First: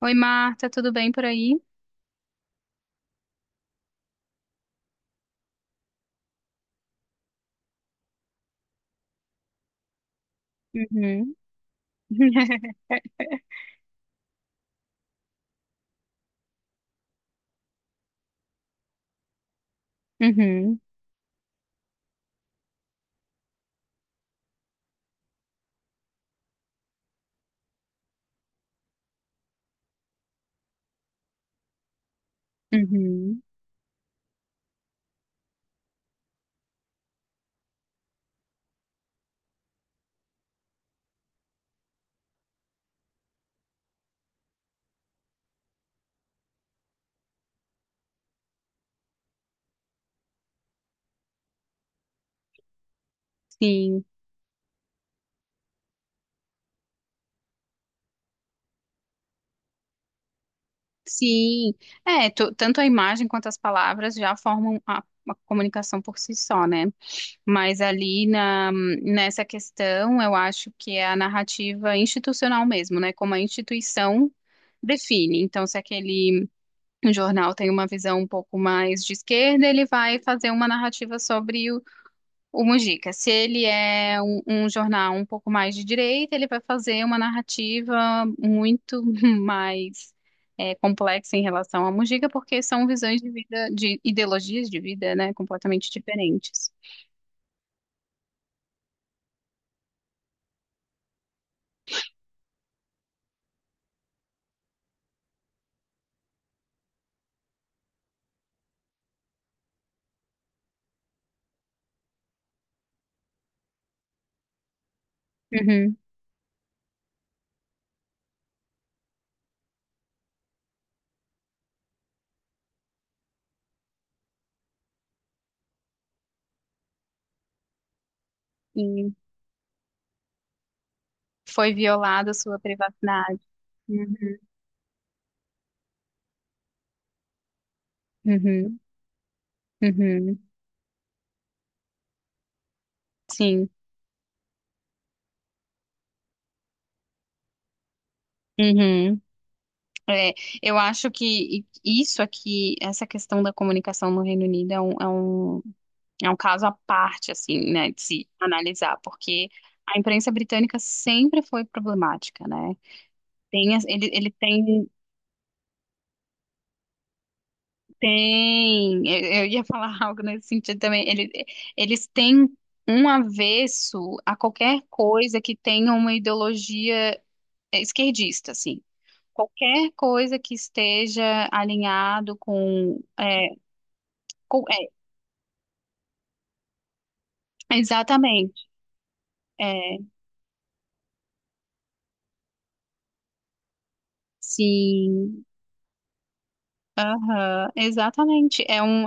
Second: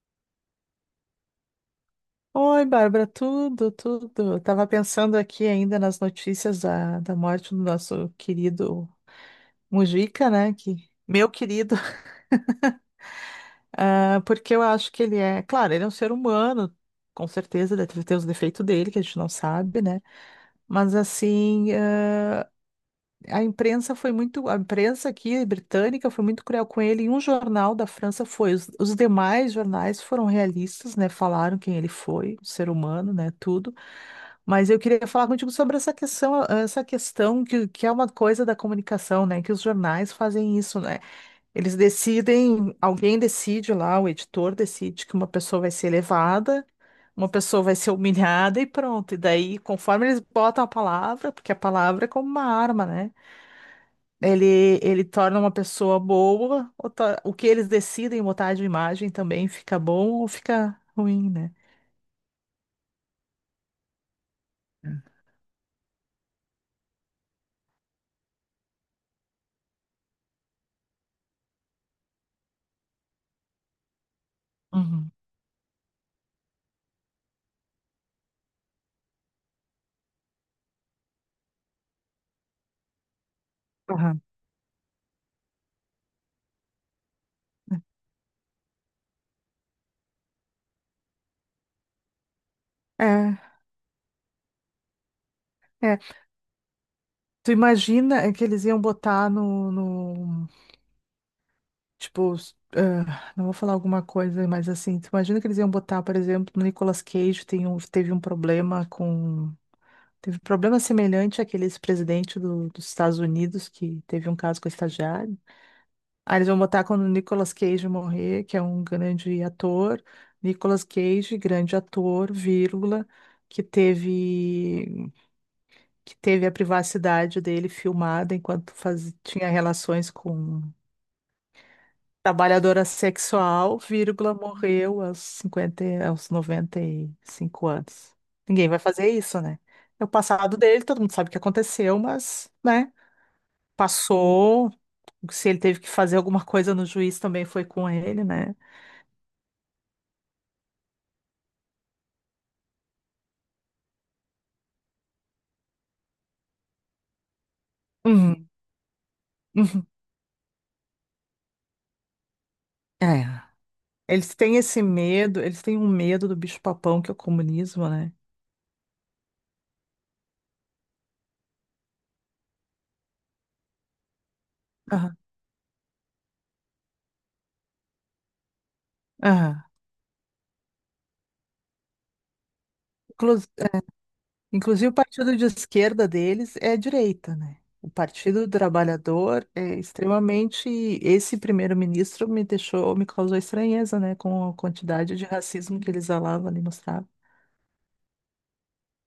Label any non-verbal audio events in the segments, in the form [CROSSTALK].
Oi, Marta, tudo bem por aí? Oi, Bárbara, tudo. Eu tava pensando aqui ainda nas notícias da morte do nosso querido Mujica, né? Que, meu Uhum. querido, [LAUGHS] [LAUGHS] porque eu acho que ele é, claro, ele é um ser humano, com certeza, deve ter os defeitos dele, que a gente não sabe, né? Uhum. Mas assim, a imprensa foi muito, a imprensa aqui britânica foi muito cruel com ele. E um jornal da França foi. Os demais jornais foram realistas, né? Falaram quem ele foi, o ser humano, né? Uhum. Tudo. Mas eu queria falar contigo sobre essa questão que é uma coisa da comunicação, né? Que os jornais fazem isso, né? Eles decidem, alguém decide lá, o editor decide que uma pessoa vai ser elevada. Uma pessoa vai ser humilhada e pronto. E daí, conforme eles botam a palavra, porque a palavra é como uma arma, né? Sim, Ele torna uma pessoa boa, ou o que eles decidem botar de imagem também fica bom ou fica ruim, né? sim. É, tanto a imagem quanto as palavras já formam a comunicação por si só, né? Mas ali nessa questão, eu acho que é a narrativa institucional mesmo, né? Como a instituição Uhum. define. Então, se aquele jornal tem uma visão um pouco mais de esquerda, ele vai fazer uma narrativa sobre o Mujica. Se ele é Aham. Um jornal um pouco mais de direita, ele vai fazer uma narrativa muito [LAUGHS] mais complexa em relação ao Mujica, porque são visões de É, vida, de ideologias de vida, né, completamente é. diferentes. Tu imagina é, que eles iam botar no tipo, não vou falar alguma coisa, mas assim, tu imagina que eles iam botar, por exemplo, no Nicolas Cage tem um, teve um problema com, teve problema semelhante àqueles presidente dos Estados Unidos que teve um caso com a estagiária. Uhum. Aí eles vão botar quando o Nicolas Cage morrer, que é um grande ator. Nicolas Cage, grande ator, vírgula, que teve, que teve a privacidade dele filmada enquanto E faz, tinha relações com foi violada a sua trabalhadora privacidade. sexual, Uhum. vírgula, morreu aos 50, aos 95 anos. Ninguém Uhum. vai fazer isso, né? É o Uhum. passado dele, todo mundo sabe o que aconteceu, mas, né, Sim. passou. Se ele teve que fazer alguma coisa no juiz, também foi com ele, né? Uhum. É, eu acho que isso aqui, essa questão da comunicação no Reino Unido é um é um caso à parte, assim, né, de se Uhum. analisar, porque Uhum. a imprensa britânica sempre foi problemática, né? É. Tem, Eles têm esse medo, eles têm um medo do bicho-papão, que é o comunismo, né? tem, eu ia falar [LAUGHS] algo nesse sentido também, ele, eles têm um avesso a qualquer Aham. coisa que tenha uma ideologia esquerdista, assim. Aham. Qualquer coisa que esteja alinhado com, Inclu- é, com- Inclusive, o partido de esquerda deles é a direita, né? é, O Partido do exatamente, Trabalhador é é, extremamente. Esse primeiro-ministro me deixou, me causou estranheza, né? Com a quantidade de sim. racismo que ele exalava ali, mostrava. Aham, exatamente. É um,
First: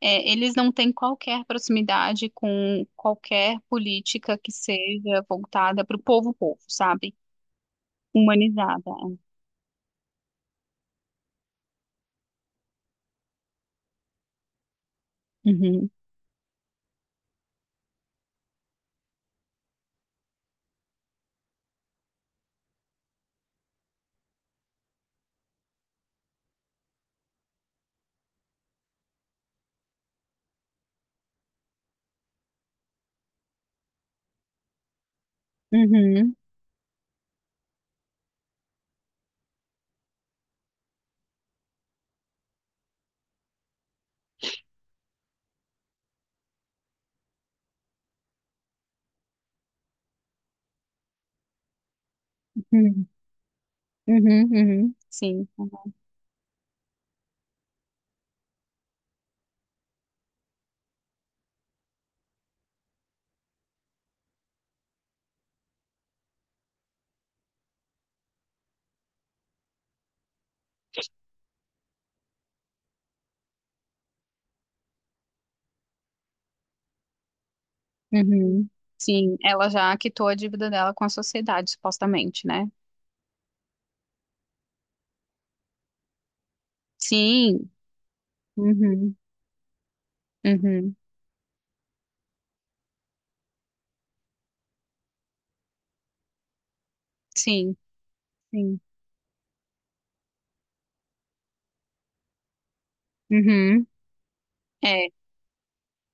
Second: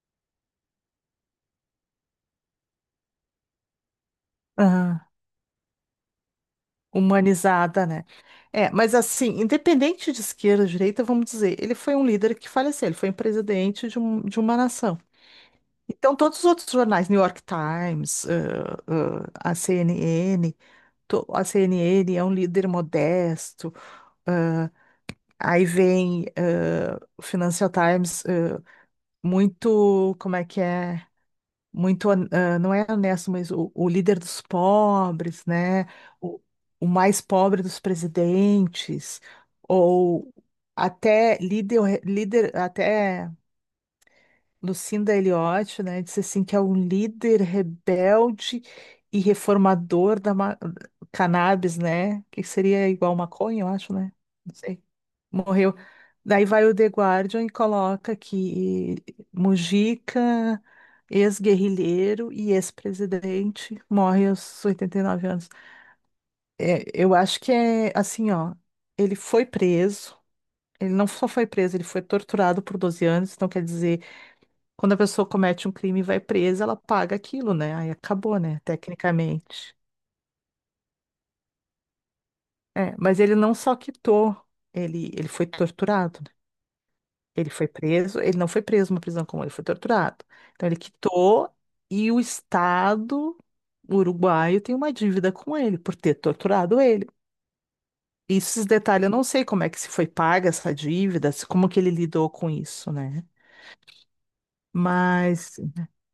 é, Eles não têm qualquer proximidade com qualquer política que Aham. seja voltada para o povo, povo, sabe? Humanizada, né? É, Humanizada. mas assim, independente de esquerda ou direita, vamos dizer, ele foi um líder que faleceu, ele foi um presidente de, de uma nação. Uhum, Então, todos os outros jornais, New York Times, a CNN, a CNN é um líder modesto, ãh, aí vem o Financial Times, muito, como é que é? Muito, não é honesto, mas o líder dos pobres, né? uhum, O, o mais pobre dos presidentes, ou até líder, líder até. Lucinda Eliotti, né, disse assim que é um líder rebelde e reformador da cannabis, né? Que seria uhum, igual maconha, eu acho, né? uhum, Não sei. uhum, sim, Morreu. Daí vai o The Guardian e coloca que Mujica, ex-guerrilheiro e ex-presidente, morre aos 89 anos. É, eu acho que é assim, ó, ele foi preso, ele não só foi preso, ele foi torturado por 12 anos, então quer dizer quando a pessoa comete um crime e vai presa, ela paga aquilo, né? Aí acabou, né? uhum, sim. Ela Tecnicamente. já quitou a dívida dela com a sociedade, supostamente, né? É, mas ele não só quitou, ele foi torturado, né? Ele Sim, foi preso, ele não foi preso numa uhum, prisão comum, ele foi torturado. Então ele uhum, quitou e o Estado uruguaio tem uma dívida com ele por ter torturado ele. sim, Isso, esses sim, detalhes eu não sei como é que se foi paga essa dívida, como que ele lidou com isso, né? uhum. É. Mas.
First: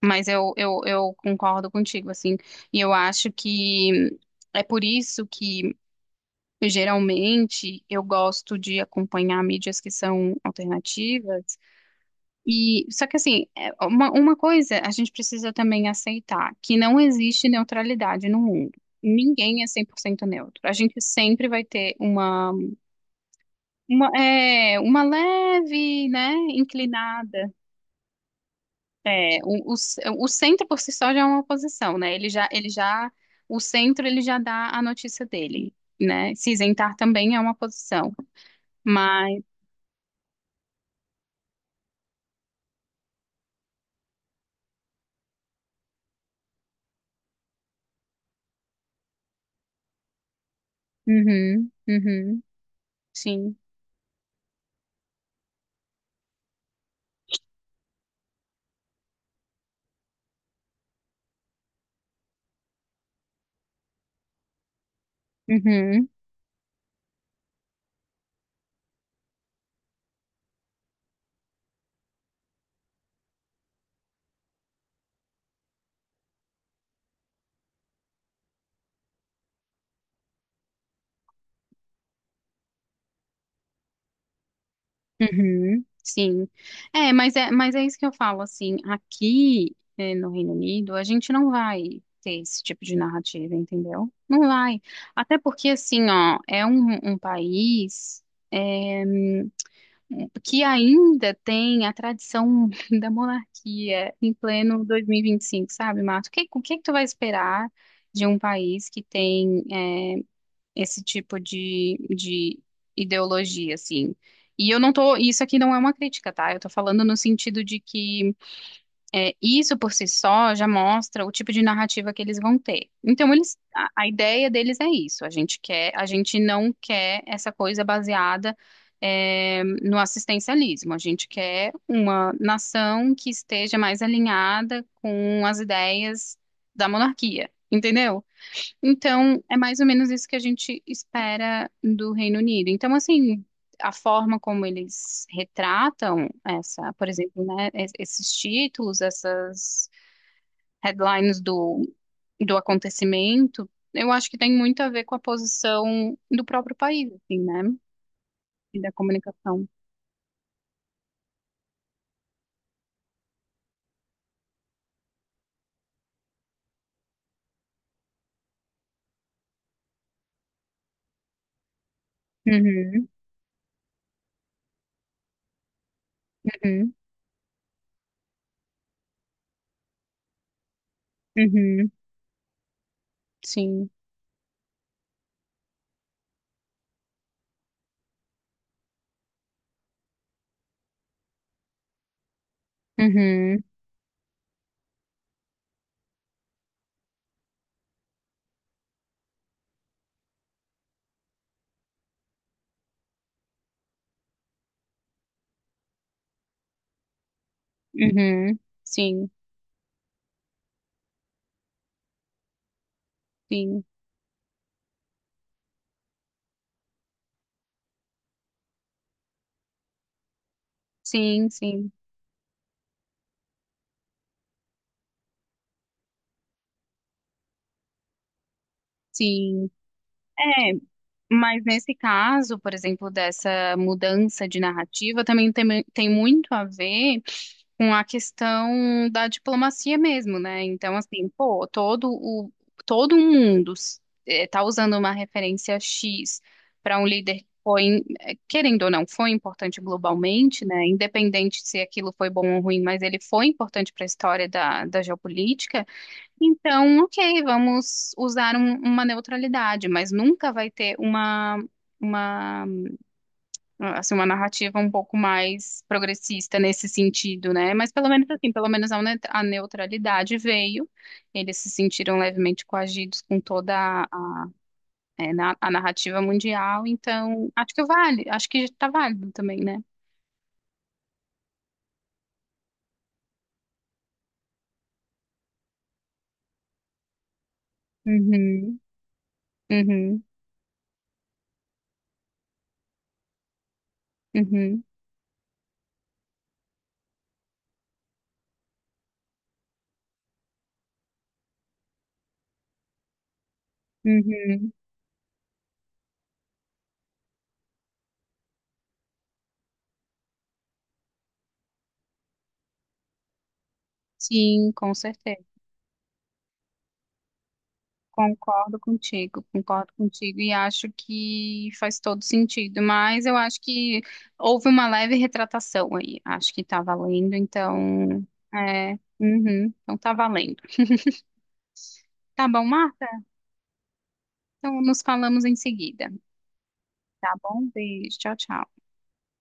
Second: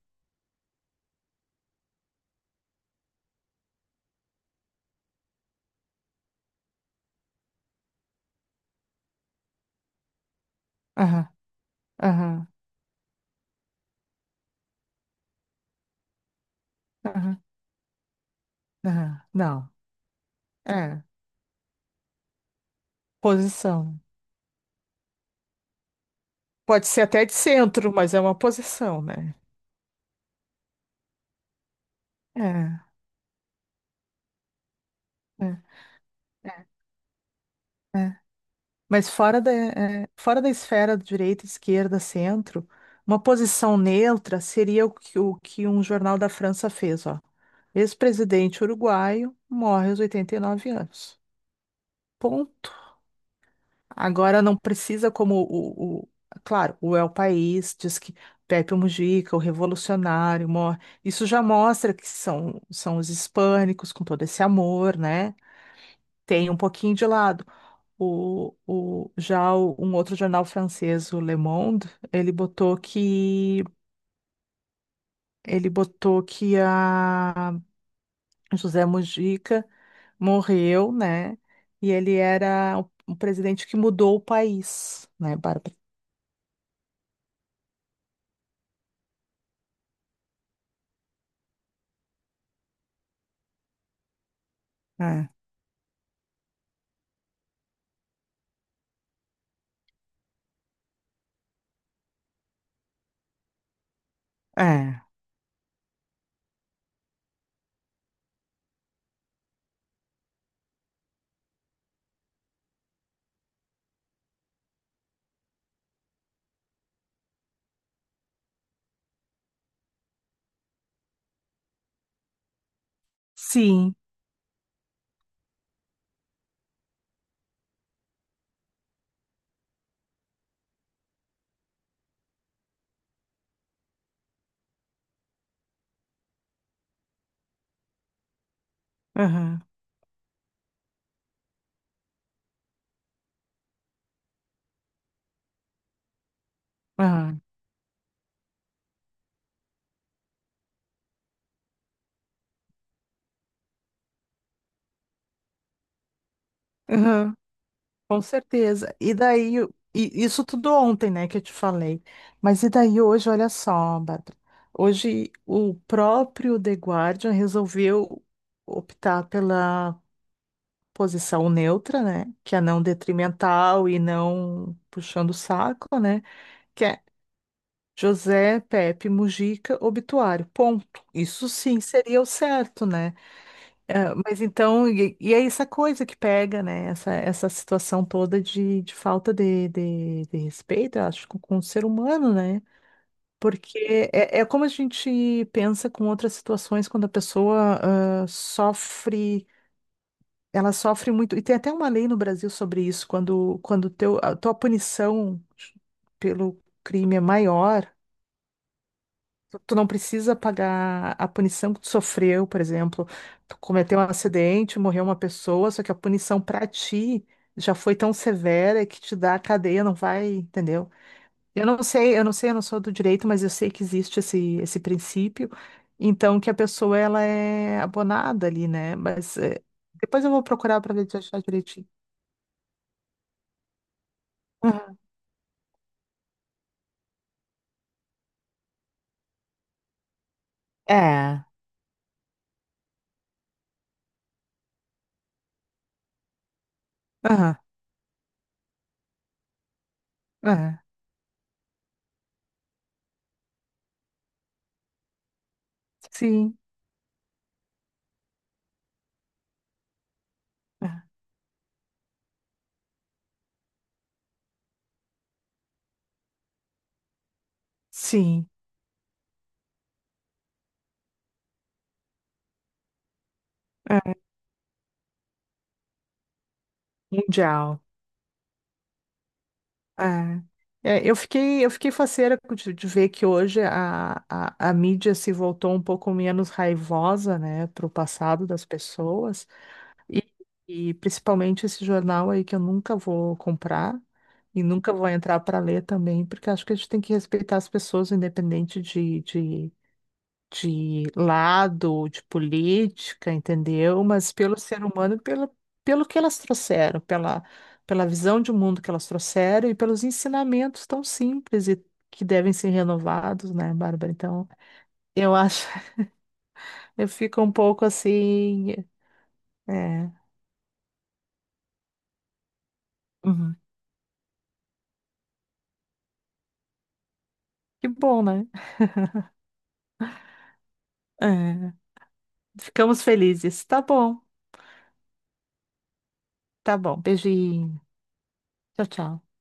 Mas eu concordo contigo, assim, e eu acho que é por isso que geralmente eu gosto de acompanhar mídias que são Aham, alternativas. aham, E só que assim, é uma coisa a gente precisa também aceitar, que não aham, existe neutralidade no mundo. aham. Ninguém é Não, 100% neutro. A gente é. sempre vai ter Posição. Uma leve, né, Pode ser até de inclinada. centro, mas é uma posição, né? É, o centro por si só já é uma oposição, né? Ele É, já, o centro, ele já dá a notícia é, dele, né? Se é, isentar também é uma posição, é. Mas fora mas, fora da esfera de direita, esquerda, centro, uma posição neutra seria o que um jornal da França fez, ó. Ex-presidente uruguaio morre aos 89 anos. uhum, uhum, Ponto. sim, Agora não precisa como claro, o El País diz que Pepe Mujica, o revolucionário, morre. Isso já mostra que são os hispânicos com todo esse amor, né? uhum, Tem um pouquinho de lado. Um outro jornal francês, o Le Monde, ele botou que a José Mujica morreu, né? E ele era o presidente que mudou o país, né, Bárbara? uhum, sim. É, mas é isso que eu falo, assim, aqui é, no Reino Unido a gente não vai ter esse tipo de narrativa, entendeu? Não vai. É, Até porque, assim, ó, é um país é, que ainda tem a tradição [LAUGHS] da monarquia em pleno é. 2025, sabe, Marcos? O que que tu vai esperar de um país que tem esse tipo de ideologia, assim? E eu não tô, isso aqui não é uma crítica, tá? Eu tô falando no sentido de que isso por si só já mostra o tipo de narrativa que eles vão ter. Então, eles, Sim. a ideia deles é isso. A gente quer, a gente não quer essa coisa baseada, no assistencialismo. A gente quer uma nação que esteja mais alinhada com as ideias da monarquia. Entendeu? Então, é Aham, mais ou menos isso que a gente espera do Reino Unido. Então, assim, a forma como eles retratam essa, por aham, exemplo, né, esses títulos, essas headlines do acontecimento, eu acho que tem muito a ver com a posição do próprio país, aham. assim, né? Com E da certeza. E comunicação. daí, e isso tudo ontem, né, que eu te falei. Mas e daí hoje, olha só, Bárbara. Hoje o próprio The Guardian resolveu optar pela posição neutra, né, que é não Uhum, detrimental e não puxando o saco, né, que uhum, é José Pepe Mujica obituário. Ponto. Isso sim uhum, seria o certo, né? sim. É, mas então, e é essa coisa que pega, né? Essa situação toda de falta de respeito, eu acho, com o ser humano, né? Uhum, Porque é como a gente pensa com outras situações quando a pessoa sofre, ela sofre muito. E tem até uma lei no Brasil sobre isso, quando teu, a tua punição pelo crime é maior. uhum, sim, Tu não precisa pagar a punição que tu sofreu, por exemplo, tu sim, cometeu um acidente, morreu uma pessoa, só que a punição pra ti já foi tão severa que te dá a cadeia, não vai, entendeu? sim, Eu não sim, sei, eu não sei, eu não sou do direito, mas eu sei que existe esse princípio, então que a pessoa ela é abonada ali, né? Mas sim. depois eu vou É, procurar para ver se eu achar mas direitinho. nesse caso, por exemplo, dessa mudança de Aham. narrativa, também tem muito a ver com a questão da diplomacia mesmo, né? Então, assim, É, pô, todo o todo um mundo está usando uma referência X para um líder que aham, foi, querendo ou não, foi importante globalmente, aham, né? Independente se aquilo foi bom ou ruim, mas ele foi importante para a história da geopolítica. sim, Então, ok, vamos usar uma neutralidade, mas nunca vai é, ter uma, uma narrativa um pouco mais progressista nesse sentido, né? Mas pelo menos sim, assim, pelo menos a neutralidade veio, eles se sentiram levemente coagidos com toda é, a narrativa mundial, então acho mundial. que vale, acho que está válido também, né? É, eu fiquei faceira de ver que hoje a mídia se voltou um pouco menos raivosa, né, para o passado das Uhum, pessoas, uhum, e, e principalmente esse jornal aí que eu nunca vou comprar e uhum, nunca vou entrar para ler também, porque acho que a gente tem que respeitar as pessoas, independente de lado, de política, entendeu? Mas pelo uhum. ser humano, pelo que elas trouxeram, pela visão de mundo que elas trouxeram e pelos ensinamentos tão simples e que devem ser renovados, né, Bárbara? Então, Sim, com eu certeza. acho, [LAUGHS] eu fico um pouco assim, Concordo é, contigo e acho que faz todo sentido, mas eu uhum. acho que houve uma leve retratação aí, acho que tá valendo, Que bom, então, né? é, uhum, então tá valendo. É, Tá bom, ficamos Marta? felizes. Então nos falamos em seguida, Tá bom. tá bom? Beijinho. Beijo, tchau, tchau. Tchau, tchau.